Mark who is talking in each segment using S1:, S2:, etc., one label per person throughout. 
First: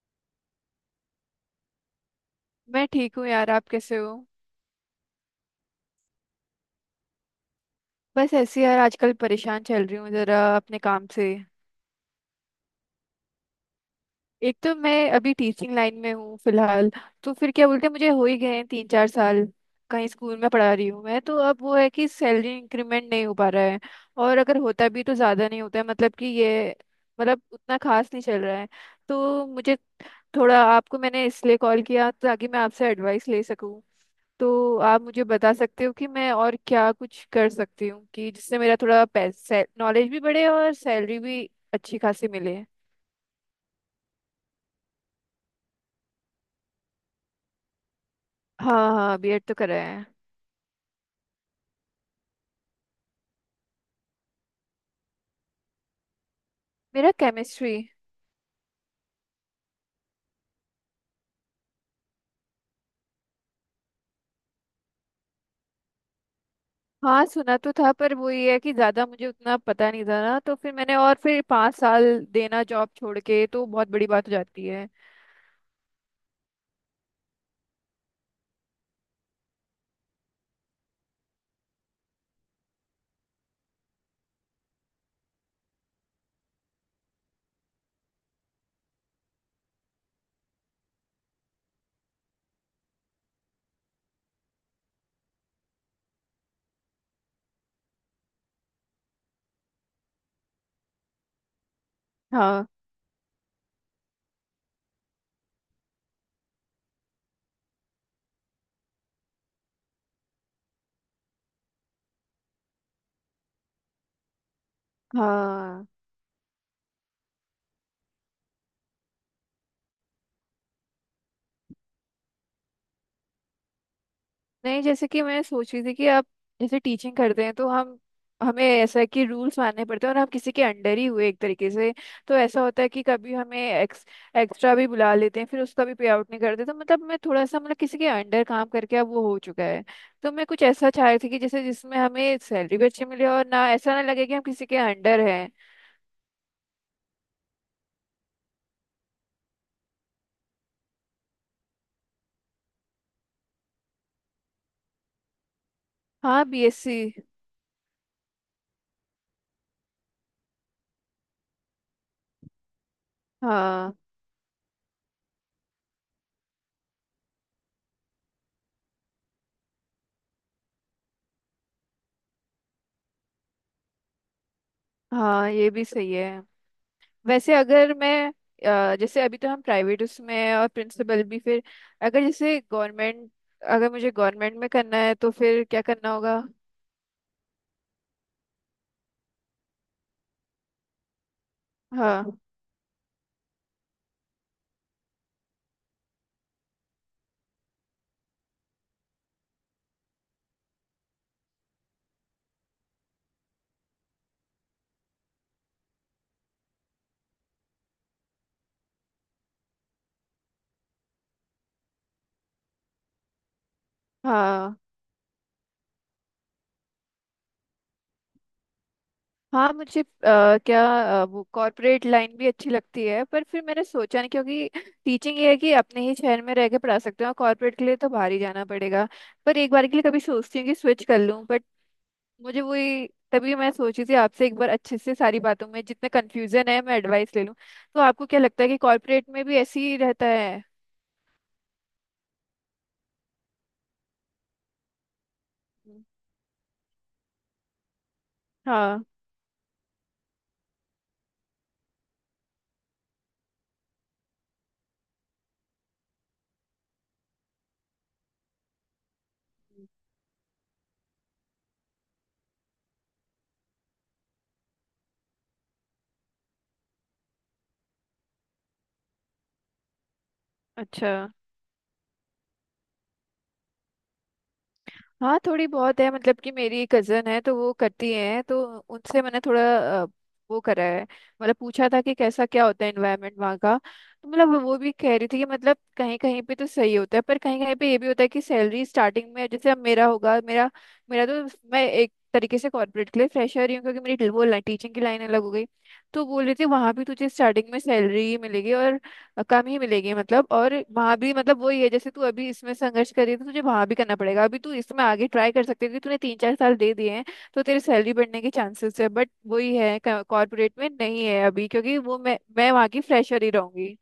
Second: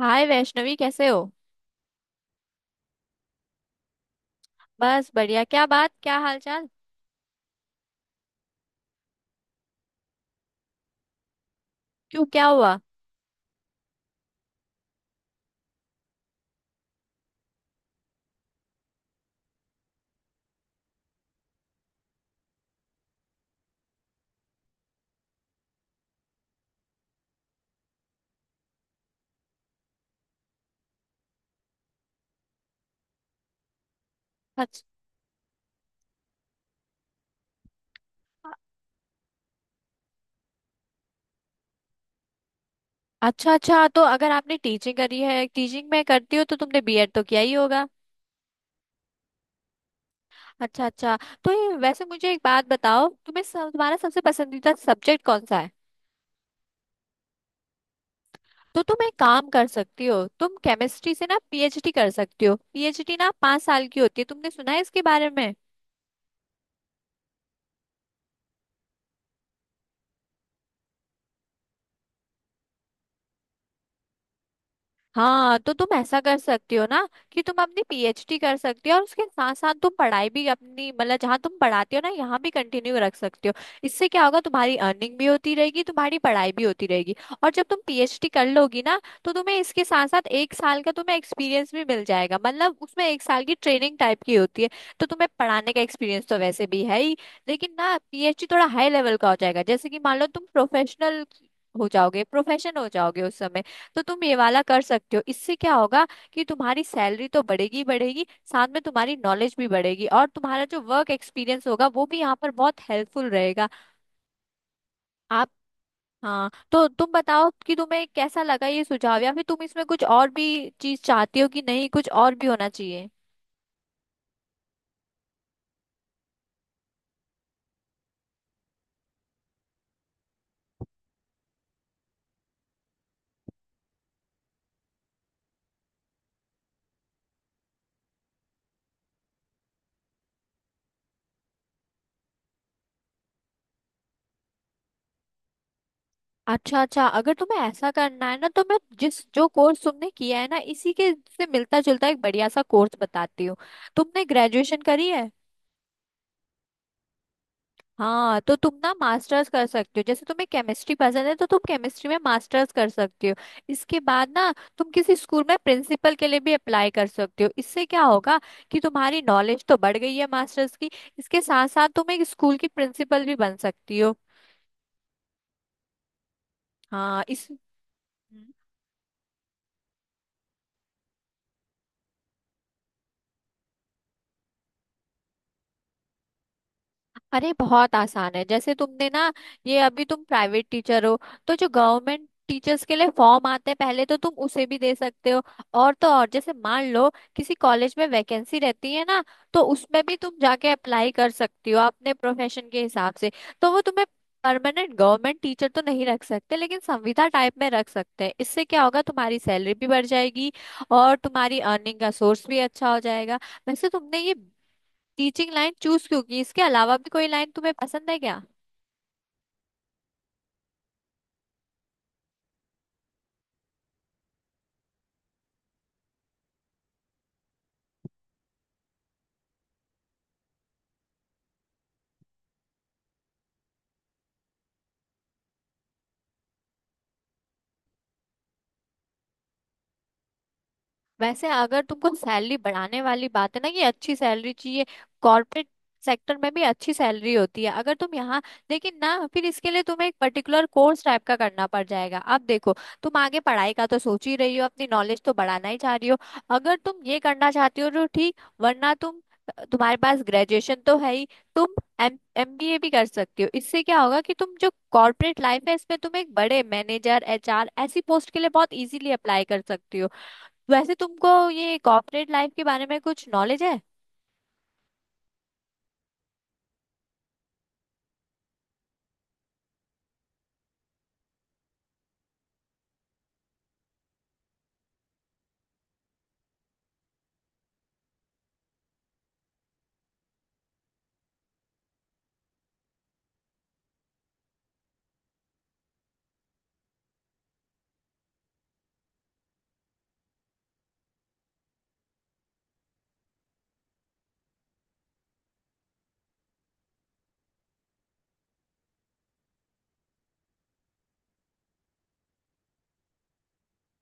S1: हाय वैष्णवी, कैसे हो।
S2: मैं ठीक हूँ यार। आप कैसे हो?
S1: बस बढ़िया, क्या बात क्या हाल चाल।
S2: बस ऐसे ही यार, आजकल परेशान चल रही हूँ जरा अपने काम से।
S1: क्यों, क्या हुआ।
S2: एक तो मैं अभी टीचिंग लाइन में हूँ फिलहाल। तो फिर क्या बोलते हैं, मुझे हो ही गए हैं तीन चार साल। कहीं स्कूल में पढ़ा रही हूँ मैं, तो अब वो है कि सैलरी इंक्रीमेंट नहीं हो पा रहा है। और अगर होता भी तो ज़्यादा नहीं होता है, मतलब कि ये मतलब उतना खास नहीं चल रहा है। तो मुझे थोड़ा, आपको मैंने इसलिए कॉल किया ताकि मैं आपसे एडवाइस ले सकूँ। तो
S1: अच्छा।
S2: आप मुझे बता सकते हो कि मैं और क्या कुछ कर सकती हूँ कि जिससे मेरा थोड़ा पैसे नॉलेज भी बढ़े और सैलरी भी अच्छी खासी मिले।
S1: अच्छा अच्छा, तो अगर आपने टीचिंग करी है, टीचिंग में करती हो, तो तुमने बीएड तो किया ही होगा।
S2: हाँ हाँ, बीएड तो करा है।
S1: अच्छा अच्छा। तो ये वैसे मुझे एक बात बताओ, तुम्हारा सबसे पसंदीदा सब्जेक्ट कौन सा है।
S2: मेरा केमिस्ट्री।
S1: तो तुम एक काम कर सकती हो, तुम केमिस्ट्री से ना पीएचडी कर सकती हो। पीएचडी ना 5 साल की होती है, तुमने सुना है इसके बारे में।
S2: हाँ सुना तो था, पर वो ये है कि ज़्यादा मुझे उतना पता नहीं था ना, तो फिर मैंने, और फिर पाँच साल देना जॉब छोड़ के तो बहुत बड़ी बात हो जाती है।
S1: हाँ, तो तुम ऐसा कर सकती हो ना कि तुम अपनी पीएचडी कर सकती हो, और उसके साथ साथ तुम पढ़ाई भी अपनी, मतलब जहाँ तुम पढ़ाती हो ना, यहाँ भी कंटिन्यू रख सकती हो। इससे क्या होगा, तुम्हारी अर्निंग भी होती रहेगी, तुम्हारी पढ़ाई भी होती रहेगी। और जब तुम पीएचडी कर लोगी ना, तो तुम्हें इसके साथ साथ एक साल का तुम्हें एक्सपीरियंस भी मिल जाएगा, मतलब उसमें एक साल की ट्रेनिंग टाइप की होती है। तो तुम्हें पढ़ाने का एक्सपीरियंस तो वैसे भी है ही। लेकिन ना पीएचडी थोड़ा हाई लेवल का हो जाएगा, जैसे कि मान लो तुम प्रोफेशनल हो जाओगे,
S2: हाँ
S1: प्रोफेशन हो जाओगे उस समय। तो तुम ये वाला कर सकते हो। इससे क्या होगा कि तुम्हारी सैलरी तो बढ़ेगी ही बढ़ेगी, साथ में तुम्हारी नॉलेज भी बढ़ेगी, और तुम्हारा जो वर्क एक्सपीरियंस होगा वो भी यहाँ पर बहुत हेल्पफुल रहेगा। आप।
S2: हाँ।
S1: हाँ, तो तुम बताओ कि तुम्हें कैसा लगा ये सुझाव, या फिर तुम इसमें कुछ और भी चीज चाहती हो कि नहीं, कुछ और भी होना चाहिए।
S2: नहीं, जैसे कि मैं सोच रही थी कि आप जैसे टीचिंग करते हैं तो हम हमें ऐसा है कि रूल्स मानने पड़ते हैं और हम किसी के अंडर ही हुए एक तरीके से। तो ऐसा होता है कि कभी हमें एक्स्ट्रा भी बुला लेते हैं, फिर उसका भी पे आउट नहीं करते। तो मतलब मैं थोड़ा सा, मतलब किसी के अंडर काम करके अब वो हो चुका है। तो मैं कुछ ऐसा चाह रही थी कि जैसे जिसमें हमें सैलरी भी अच्छी मिले और ना ऐसा ना लगे कि हम किसी के अंडर हैं।
S1: अच्छा अच्छा, अगर तुम्हें ऐसा करना है ना, तो मैं जिस जो कोर्स तुमने किया है ना, इसी के से मिलता जुलता एक बढ़िया सा कोर्स बताती हूँ। तुमने ग्रेजुएशन करी है।
S2: हाँ, बीएससी।
S1: हाँ, तो तुम ना मास्टर्स कर सकते हो, जैसे तुम्हें केमिस्ट्री पसंद है तो तुम केमिस्ट्री में मास्टर्स कर सकते हो।
S2: हाँ
S1: इसके बाद ना तुम किसी स्कूल में प्रिंसिपल के लिए भी अप्लाई कर सकते हो। इससे क्या होगा कि तुम्हारी नॉलेज तो बढ़ गई है मास्टर्स की, इसके साथ साथ तुम एक स्कूल की प्रिंसिपल भी बन सकती हो।
S2: हाँ, ये भी सही है।
S1: हाँ। इस।
S2: वैसे अगर मैं,
S1: हम्म।
S2: जैसे अभी तो हम प्राइवेट उसमें हैं और प्रिंसिपल भी फिर अगर जैसे गवर्नमेंट, अगर मुझे गवर्नमेंट में करना है तो फिर क्या करना होगा?
S1: अरे बहुत आसान है। जैसे तुमने ना, ये अभी तुम प्राइवेट टीचर हो, तो जो
S2: हाँ
S1: गवर्नमेंट टीचर्स के लिए फॉर्म आते हैं पहले, तो तुम उसे भी दे सकते हो। और तो और, जैसे मान लो किसी कॉलेज में वैकेंसी रहती है ना, तो उसमें भी तुम जाके अप्लाई कर सकती हो अपने प्रोफेशन के हिसाब से। तो वो तुम्हें परमानेंट गवर्नमेंट टीचर तो नहीं रख सकते, लेकिन संविदा टाइप में रख सकते हैं। इससे क्या होगा, तुम्हारी सैलरी भी बढ़ जाएगी और तुम्हारी अर्निंग का सोर्स भी अच्छा हो जाएगा। वैसे तुमने ये
S2: हाँ
S1: टीचिंग लाइन चूज क्यों की, इसके अलावा भी कोई लाइन तुम्हें पसंद है क्या।
S2: हाँ। मुझे क्या, वो कॉर्पोरेट लाइन भी अच्छी लगती है, पर फिर मैंने सोचा नहीं क्योंकि टीचिंग ये है कि अपने ही शहर में रह के पढ़ा सकते हैं और कॉर्पोरेट के लिए तो बाहर ही जाना पड़ेगा। पर एक बार के लिए कभी सोचती हूँ कि स्विच कर लूँ, बट मुझे वही, तभी मैं सोची थी आपसे एक बार अच्छे से सारी बातों में जितने कंफ्यूजन है मैं एडवाइस ले लूं। तो आपको क्या लगता है कि कॉर्पोरेट में भी ऐसे ही रहता है?
S1: वैसे अगर तुमको सैलरी बढ़ाने वाली बात है ना, कि अच्छी सैलरी चाहिए, कॉर्पोरेट
S2: हम्म,
S1: सेक्टर में भी अच्छी सैलरी होती है, अगर तुम यहाँ। लेकिन
S2: हाँ।
S1: ना फिर इसके लिए तुम्हें एक पर्टिकुलर कोर्स टाइप का करना पड़ जाएगा। अब देखो, तुम आगे पढ़ाई का तो सोच ही रही हो, अपनी नॉलेज तो बढ़ाना ही चाह रही हो। अगर तुम ये करना चाहती हो तो ठीक, वरना तुम,
S2: हम्म।
S1: तुम्हारे पास ग्रेजुएशन तो है ही। तुम एम एमबीए भी कर सकती हो। इससे क्या होगा कि तुम जो कॉर्पोरेट लाइफ है इसमें तुम एक बड़े मैनेजर, एचआर ऐसी पोस्ट के लिए बहुत इजीली अप्लाई कर सकती हो। वैसे
S2: अच्छा।
S1: तुमको ये कॉर्पोरेट लाइफ के बारे में कुछ नॉलेज है।
S2: हाँ थोड़ी बहुत है, मतलब कि मेरी कजन है तो वो करती है, तो उनसे मैंने थोड़ा अ, वो करा है, मतलब पूछा था कि कैसा क्या होता है, एनवायरनमेंट वहाँ का। तो मतलब वो भी कह रही थी कि मतलब कहीं कहीं पे तो सही होता है, पर कहीं कहीं पे ये भी होता है कि सैलरी स्टार्टिंग में, जैसे अब मेरा होगा, मेरा मेरा तो, मैं एक तरीके से कॉर्पोरेट के लिए फ्रेशर ही हूँ क्योंकि मेरी वो टीचिंग की लाइन अलग हो गई। तो बोल रही थी वहाँ भी तुझे स्टार्टिंग में सैलरी मिलेगी और कम ही मिलेगी, मतलब। और वहां भी मतलब वही है जैसे तू अभी इसमें संघर्ष कर रही है तो तुझे वहां भी करना पड़ेगा, अभी तू इसमें आगे ट्राई कर सकती है क्योंकि तूने तीन चार साल दे दिए हैं, तो तेरी सैलरी बढ़ने के चांसेस है, बट वही है कॉर्पोरेट में नहीं है अभी क्योंकि वो, मैं वहां की फ्रेशर ही रहूंगी।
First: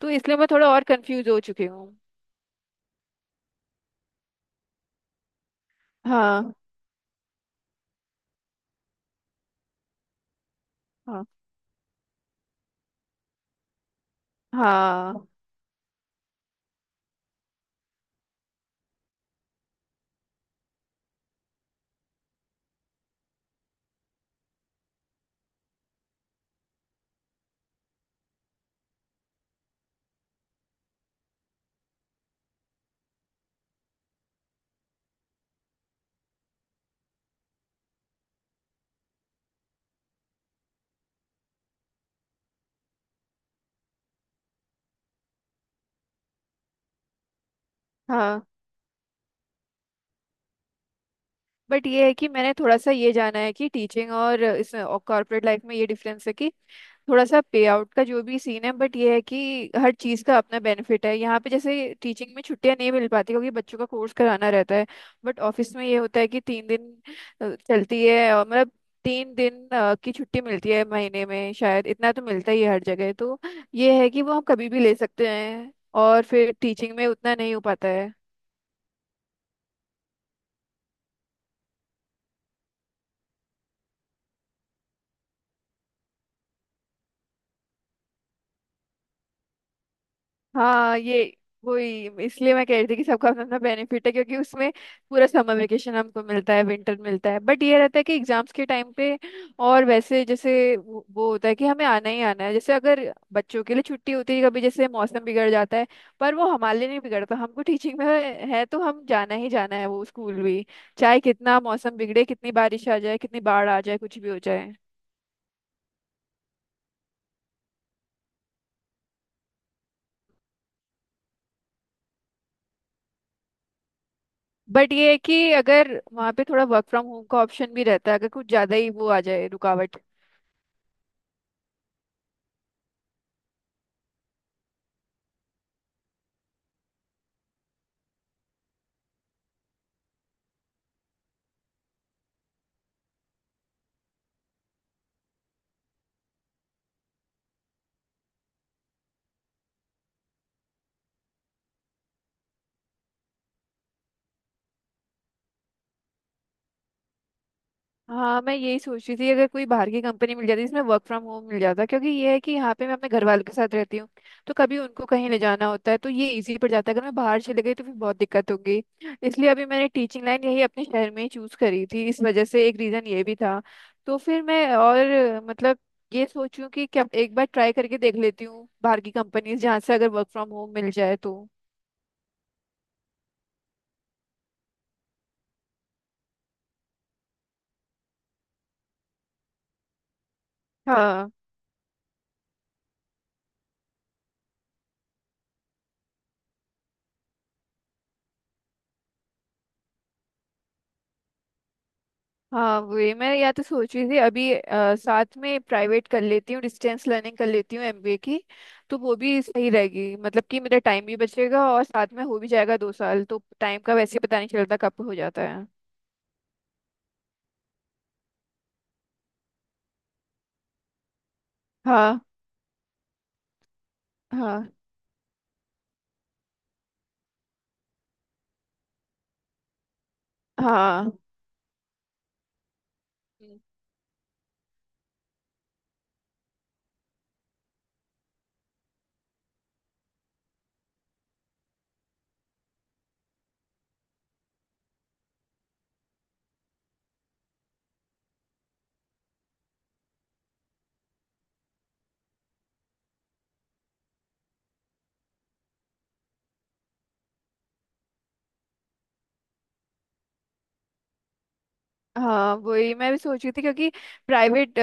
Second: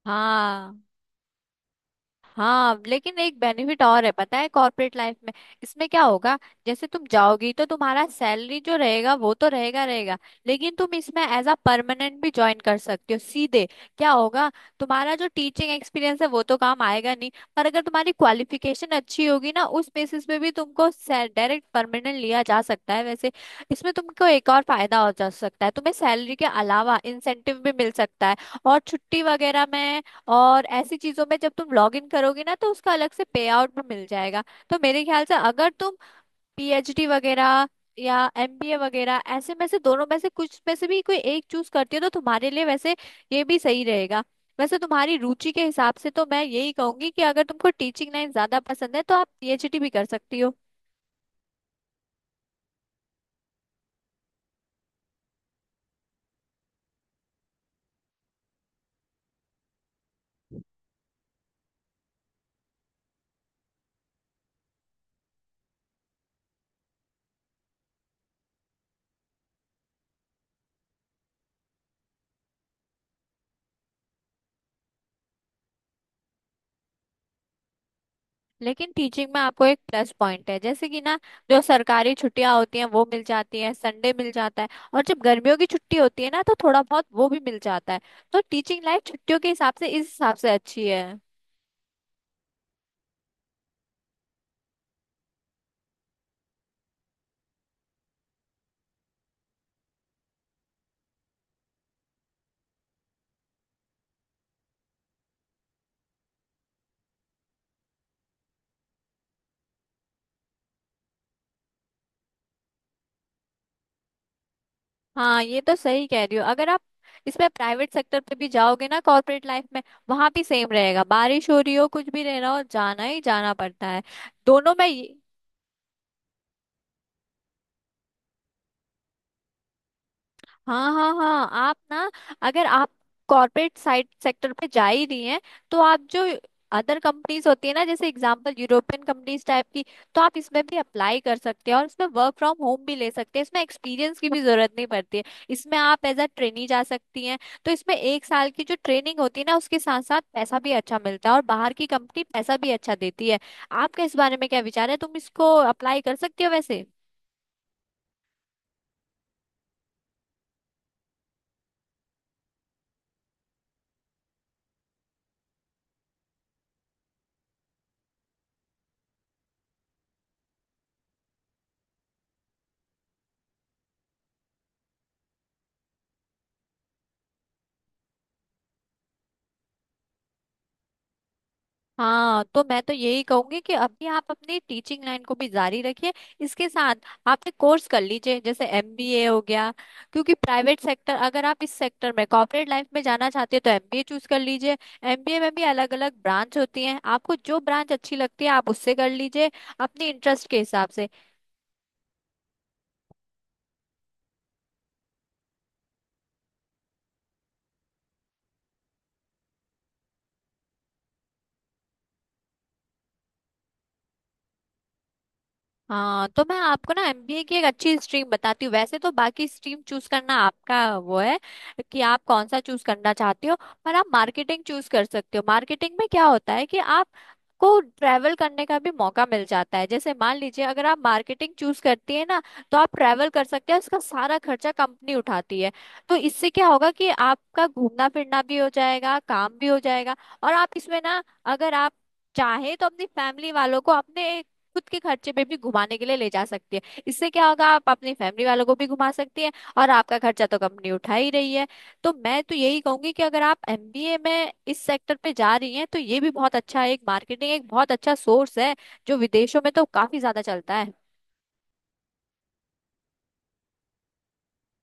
S2: तो इसलिए मैं थोड़ा
S1: हाँ।
S2: और कंफ्यूज हो चुकी हूँ।
S1: हाँ लेकिन एक बेनिफिट और है पता है, कॉर्पोरेट लाइफ में इसमें क्या होगा,
S2: हाँ
S1: जैसे तुम जाओगी तो तुम्हारा सैलरी जो रहेगा वो तो रहेगा रहेगा, लेकिन तुम इसमें
S2: हाँ।
S1: एज अ परमानेंट भी ज्वाइन कर सकते हो सीधे। क्या होगा, तुम्हारा
S2: हाँ
S1: जो टीचिंग एक्सपीरियंस है वो तो काम आएगा नहीं, पर अगर तुम्हारी क्वालिफिकेशन अच्छी होगी ना, उस बेसिस पे भी तुमको डायरेक्ट परमानेंट लिया जा सकता है वैसे। इसमें तुमको एक और फायदा हो जा सकता है, तुम्हें सैलरी के अलावा इंसेंटिव भी मिल सकता है, और छुट्टी वगैरह में और ऐसी चीजों में जब तुम लॉग इन करोगे ना, तो उसका अलग से पे आउट भी मिल जाएगा। तो मेरे ख्याल से अगर तुम पीएचडी वगैरह या एमबीए वगैरह, ऐसे में से दोनों में से कुछ में से भी कोई एक चूज करती हो, तो तुम्हारे लिए वैसे ये भी सही रहेगा। वैसे तुम्हारी रुचि के हिसाब से तो मैं यही कहूंगी कि अगर तुमको टीचिंग लाइन
S2: हाँ।
S1: ज्यादा पसंद है तो आप पीएचडी भी कर सकती हो।
S2: बट ये है कि मैंने थोड़ा सा ये जाना है कि टीचिंग और इसमें कॉर्पोरेट लाइफ में ये डिफरेंस है कि थोड़ा सा पे आउट का जो भी सीन है, बट ये है कि हर चीज़ का अपना बेनिफिट है यहाँ पे। जैसे टीचिंग में छुट्टियां नहीं मिल पाती क्योंकि बच्चों का कोर्स कराना रहता है, बट ऑफिस में ये होता है कि तीन दिन चलती है और मतलब तीन दिन की छुट्टी मिलती है महीने में, शायद इतना तो मिलता ही है हर जगह। तो ये है कि वो हम कभी भी ले सकते हैं, और फिर टीचिंग में उतना नहीं हो पाता है।
S1: लेकिन टीचिंग में आपको एक प्लस पॉइंट है, जैसे कि ना, जो सरकारी छुट्टियां होती हैं वो मिल जाती हैं, संडे मिल जाता है, और जब गर्मियों की छुट्टी होती है ना, तो थोड़ा बहुत वो भी मिल जाता है। तो टीचिंग लाइफ छुट्टियों के हिसाब से, इस हिसाब से अच्छी
S2: हाँ
S1: है।
S2: ये, वही इसलिए मैं कह रही थी कि सबका अपना अपना बेनिफिट है, क्योंकि उसमें पूरा समर वेकेशन हमको मिलता है, विंटर मिलता है, बट ये रहता है कि एग्जाम्स के टाइम पे और वैसे जैसे वो होता है कि हमें आना ही आना है। जैसे अगर बच्चों के लिए छुट्टी होती है कभी, जैसे मौसम बिगड़ जाता है, पर वो हमारे लिए नहीं बिगड़ता, तो हमको टीचिंग में है तो हम जाना ही जाना है वो स्कूल भी, चाहे कितना मौसम बिगड़े, कितनी बारिश आ जाए, कितनी बाढ़ आ जाए, कुछ भी हो जाए।
S1: हाँ, ये तो सही कह रही हो। अगर आप इसमें प्राइवेट सेक्टर पे भी जाओगे ना, कॉर्पोरेट लाइफ में, वहां भी सेम रहेगा, बारिश हो रही हो कुछ भी रह रहा हो जाना ही जाना पड़ता है। दोनों में
S2: बट ये है कि अगर वहाँ पे थोड़ा वर्क फ्रॉम होम का ऑप्शन भी रहता है अगर कुछ ज्यादा ही वो आ जाए रुकावट।
S1: हाँ हाँ हाँ, आप ना, अगर आप कॉर्पोरेट साइट सेक्टर पे जा ही रही हैं, तो आप जो अदर कंपनीज होती है ना, जैसे एग्जांपल यूरोपियन कंपनीज टाइप की, तो आप इसमें भी अप्लाई कर सकते हैं और इसमें वर्क फ्रॉम होम भी ले सकते हैं। इसमें एक्सपीरियंस की भी जरूरत नहीं पड़ती है, इसमें आप एज अ ट्रेनी जा सकती हैं। तो इसमें एक साल की जो ट्रेनिंग होती है ना, उसके साथ साथ पैसा भी अच्छा मिलता है, और बाहर की कंपनी पैसा भी अच्छा देती है। आपका इस बारे में क्या विचार है, तुम इसको अप्लाई कर सकती हो वैसे।
S2: हाँ, मैं यही सोच रही थी अगर कोई बाहर की कंपनी मिल जाती जिसमें वर्क फ्रॉम होम मिल जाता, क्योंकि ये है कि यहाँ पे मैं अपने घर वालों के साथ रहती हूँ। तो कभी उनको कहीं ले जाना होता है तो ये इजी पड़ जाता है, अगर मैं बाहर चले गई तो फिर बहुत दिक्कत होगी। इसलिए अभी मैंने टीचिंग लाइन यही अपने शहर में ही चूज करी थी, इस वजह से एक रीजन ये भी था। तो फिर मैं और, मतलब, ये सोचूं कि क्या एक बार ट्राई करके देख लेती हूँ बाहर की कंपनीज जहाँ से अगर वर्क फ्रॉम होम मिल जाए तो।
S1: हाँ, तो मैं तो यही कहूंगी कि अभी आप अपनी टीचिंग लाइन को भी जारी रखिए, इसके साथ आप एक कोर्स कर लीजिए, जैसे एमबीए हो गया, क्योंकि प्राइवेट सेक्टर,
S2: हाँ
S1: अगर आप इस सेक्टर में कॉर्पोरेट लाइफ में जाना चाहते हैं, तो एमबीए चूज कर लीजिए। एमबीए में भी अलग अलग ब्रांच होती हैं, आपको जो ब्रांच अच्छी लगती है आप उससे कर लीजिए, अपने इंटरेस्ट के हिसाब से।
S2: हाँ, वही मैं या तो सोच रही थी, अभी साथ में प्राइवेट कर लेती हूँ, डिस्टेंस लर्निंग कर लेती हूँ एमबीए की। तो वो भी सही रहेगी, मतलब कि मेरा टाइम भी बचेगा और साथ में हो भी जाएगा, दो साल तो टाइम का वैसे ही पता नहीं चलता कब हो जाता है।
S1: हाँ तो मैं आपको ना एमबीए की एक अच्छी स्ट्रीम बताती हूँ। वैसे तो बाकी स्ट्रीम चूज करना आपका वो है कि
S2: हाँ।
S1: आप कौन सा चूज करना चाहते हो, पर आप मार्केटिंग
S2: हाँ
S1: चूज कर सकते हो। मार्केटिंग में क्या होता है कि आप को ट्रैवल करने का भी मौका मिल जाता है। जैसे मान लीजिए, अगर आप
S2: हाँ,
S1: मार्केटिंग चूज करती है ना, तो आप ट्रैवल कर सकते हैं, उसका सारा खर्चा कंपनी उठाती है। तो इससे क्या होगा कि आपका घूमना फिरना भी हो जाएगा, काम भी हो जाएगा। और आप इसमें ना, अगर आप चाहे तो अपनी फैमिली वालों को अपने खुद के खर्चे पे भी घुमाने के लिए ले जा सकती है। इससे क्या होगा, आप अपनी फैमिली वालों को भी घुमा सकती हैं, और आपका खर्चा तो कंपनी उठा ही रही है। तो मैं तो यही कहूंगी कि अगर आप एमबीए में इस सेक्टर पे जा रही हैं, तो ये भी बहुत अच्छा, एक मार्केटिंग एक बहुत अच्छा सोर्स है, जो विदेशों में तो काफी ज्यादा चलता है।
S2: हाँ वही मैं भी सोच रही थी क्योंकि प्राइवेट,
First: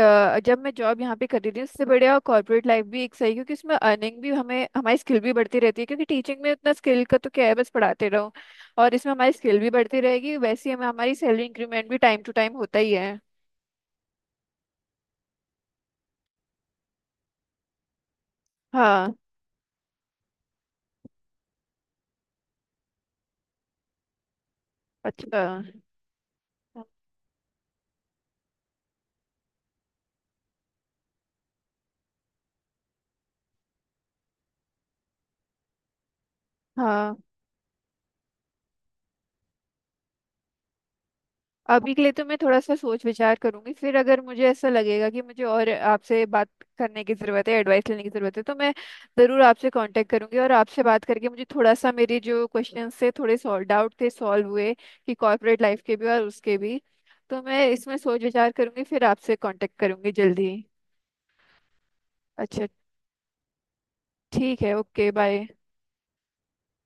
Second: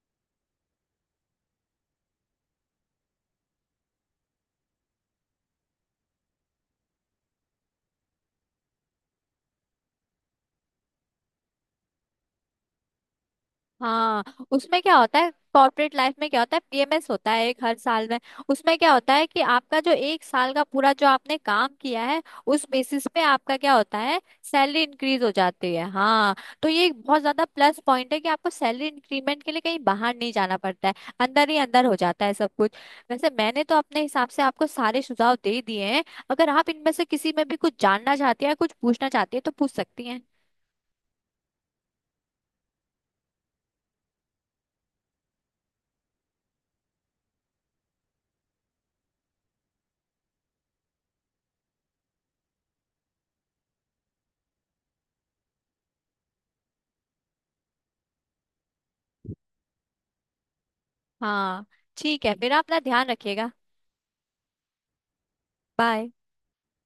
S2: जब मैं जॉब यहाँ पे कर रही थी, उससे बढ़िया कॉर्पोरेट लाइफ भी एक सही है, क्योंकि उसमें अर्निंग भी, हमें हमारी स्किल भी बढ़ती रहती है, क्योंकि टीचिंग में उतना स्किल का तो क्या है, बस पढ़ाते रहो। और इसमें हमारी स्किल भी बढ़ती रहेगी, वैसे ही हमें हमारी सैलरी इंक्रीमेंट भी टाइम टू टाइम होता ही है।
S1: हाँ। उसमें क्या होता है, कॉर्पोरेट लाइफ में क्या होता है, पीएमएस होता है एक हर साल में। उसमें क्या होता
S2: हाँ।
S1: है कि आपका जो एक साल का पूरा जो आपने काम किया है, उस बेसिस पे आपका क्या होता है, सैलरी इंक्रीज हो
S2: अच्छा।
S1: जाती है, हाँ। तो ये एक बहुत ज्यादा प्लस पॉइंट है कि आपको सैलरी इंक्रीमेंट के लिए कहीं बाहर नहीं जाना पड़ता है, अंदर ही अंदर हो जाता है सब कुछ। वैसे मैंने तो अपने हिसाब से आपको सारे सुझाव दे दिए हैं, अगर आप इनमें से
S2: हाँ,
S1: किसी में भी कुछ जानना चाहती हैं, कुछ पूछना चाहती हैं तो पूछ सकती हैं।
S2: अभी के लिए तो मैं थोड़ा सा सोच विचार करूंगी, फिर अगर मुझे ऐसा लगेगा कि मुझे और आपसे बात करने की ज़रूरत है, एडवाइस लेने की ज़रूरत है, तो मैं ज़रूर आपसे कांटेक्ट करूंगी। और आपसे बात करके मुझे थोड़ा सा, मेरे जो क्वेश्चन थे, थोड़े सॉल्व, डाउट थे सॉल्व हुए, कि कॉर्पोरेट लाइफ के भी और उसके भी। तो मैं इसमें सोच विचार करूंगी, फिर आपसे कांटेक्ट करूंगी जल्दी ही।
S1: हाँ, ठीक है, फिर
S2: अच्छा।
S1: अपना ध्यान रखिएगा।
S2: ठीक है, ओके बाय।
S1: बाय।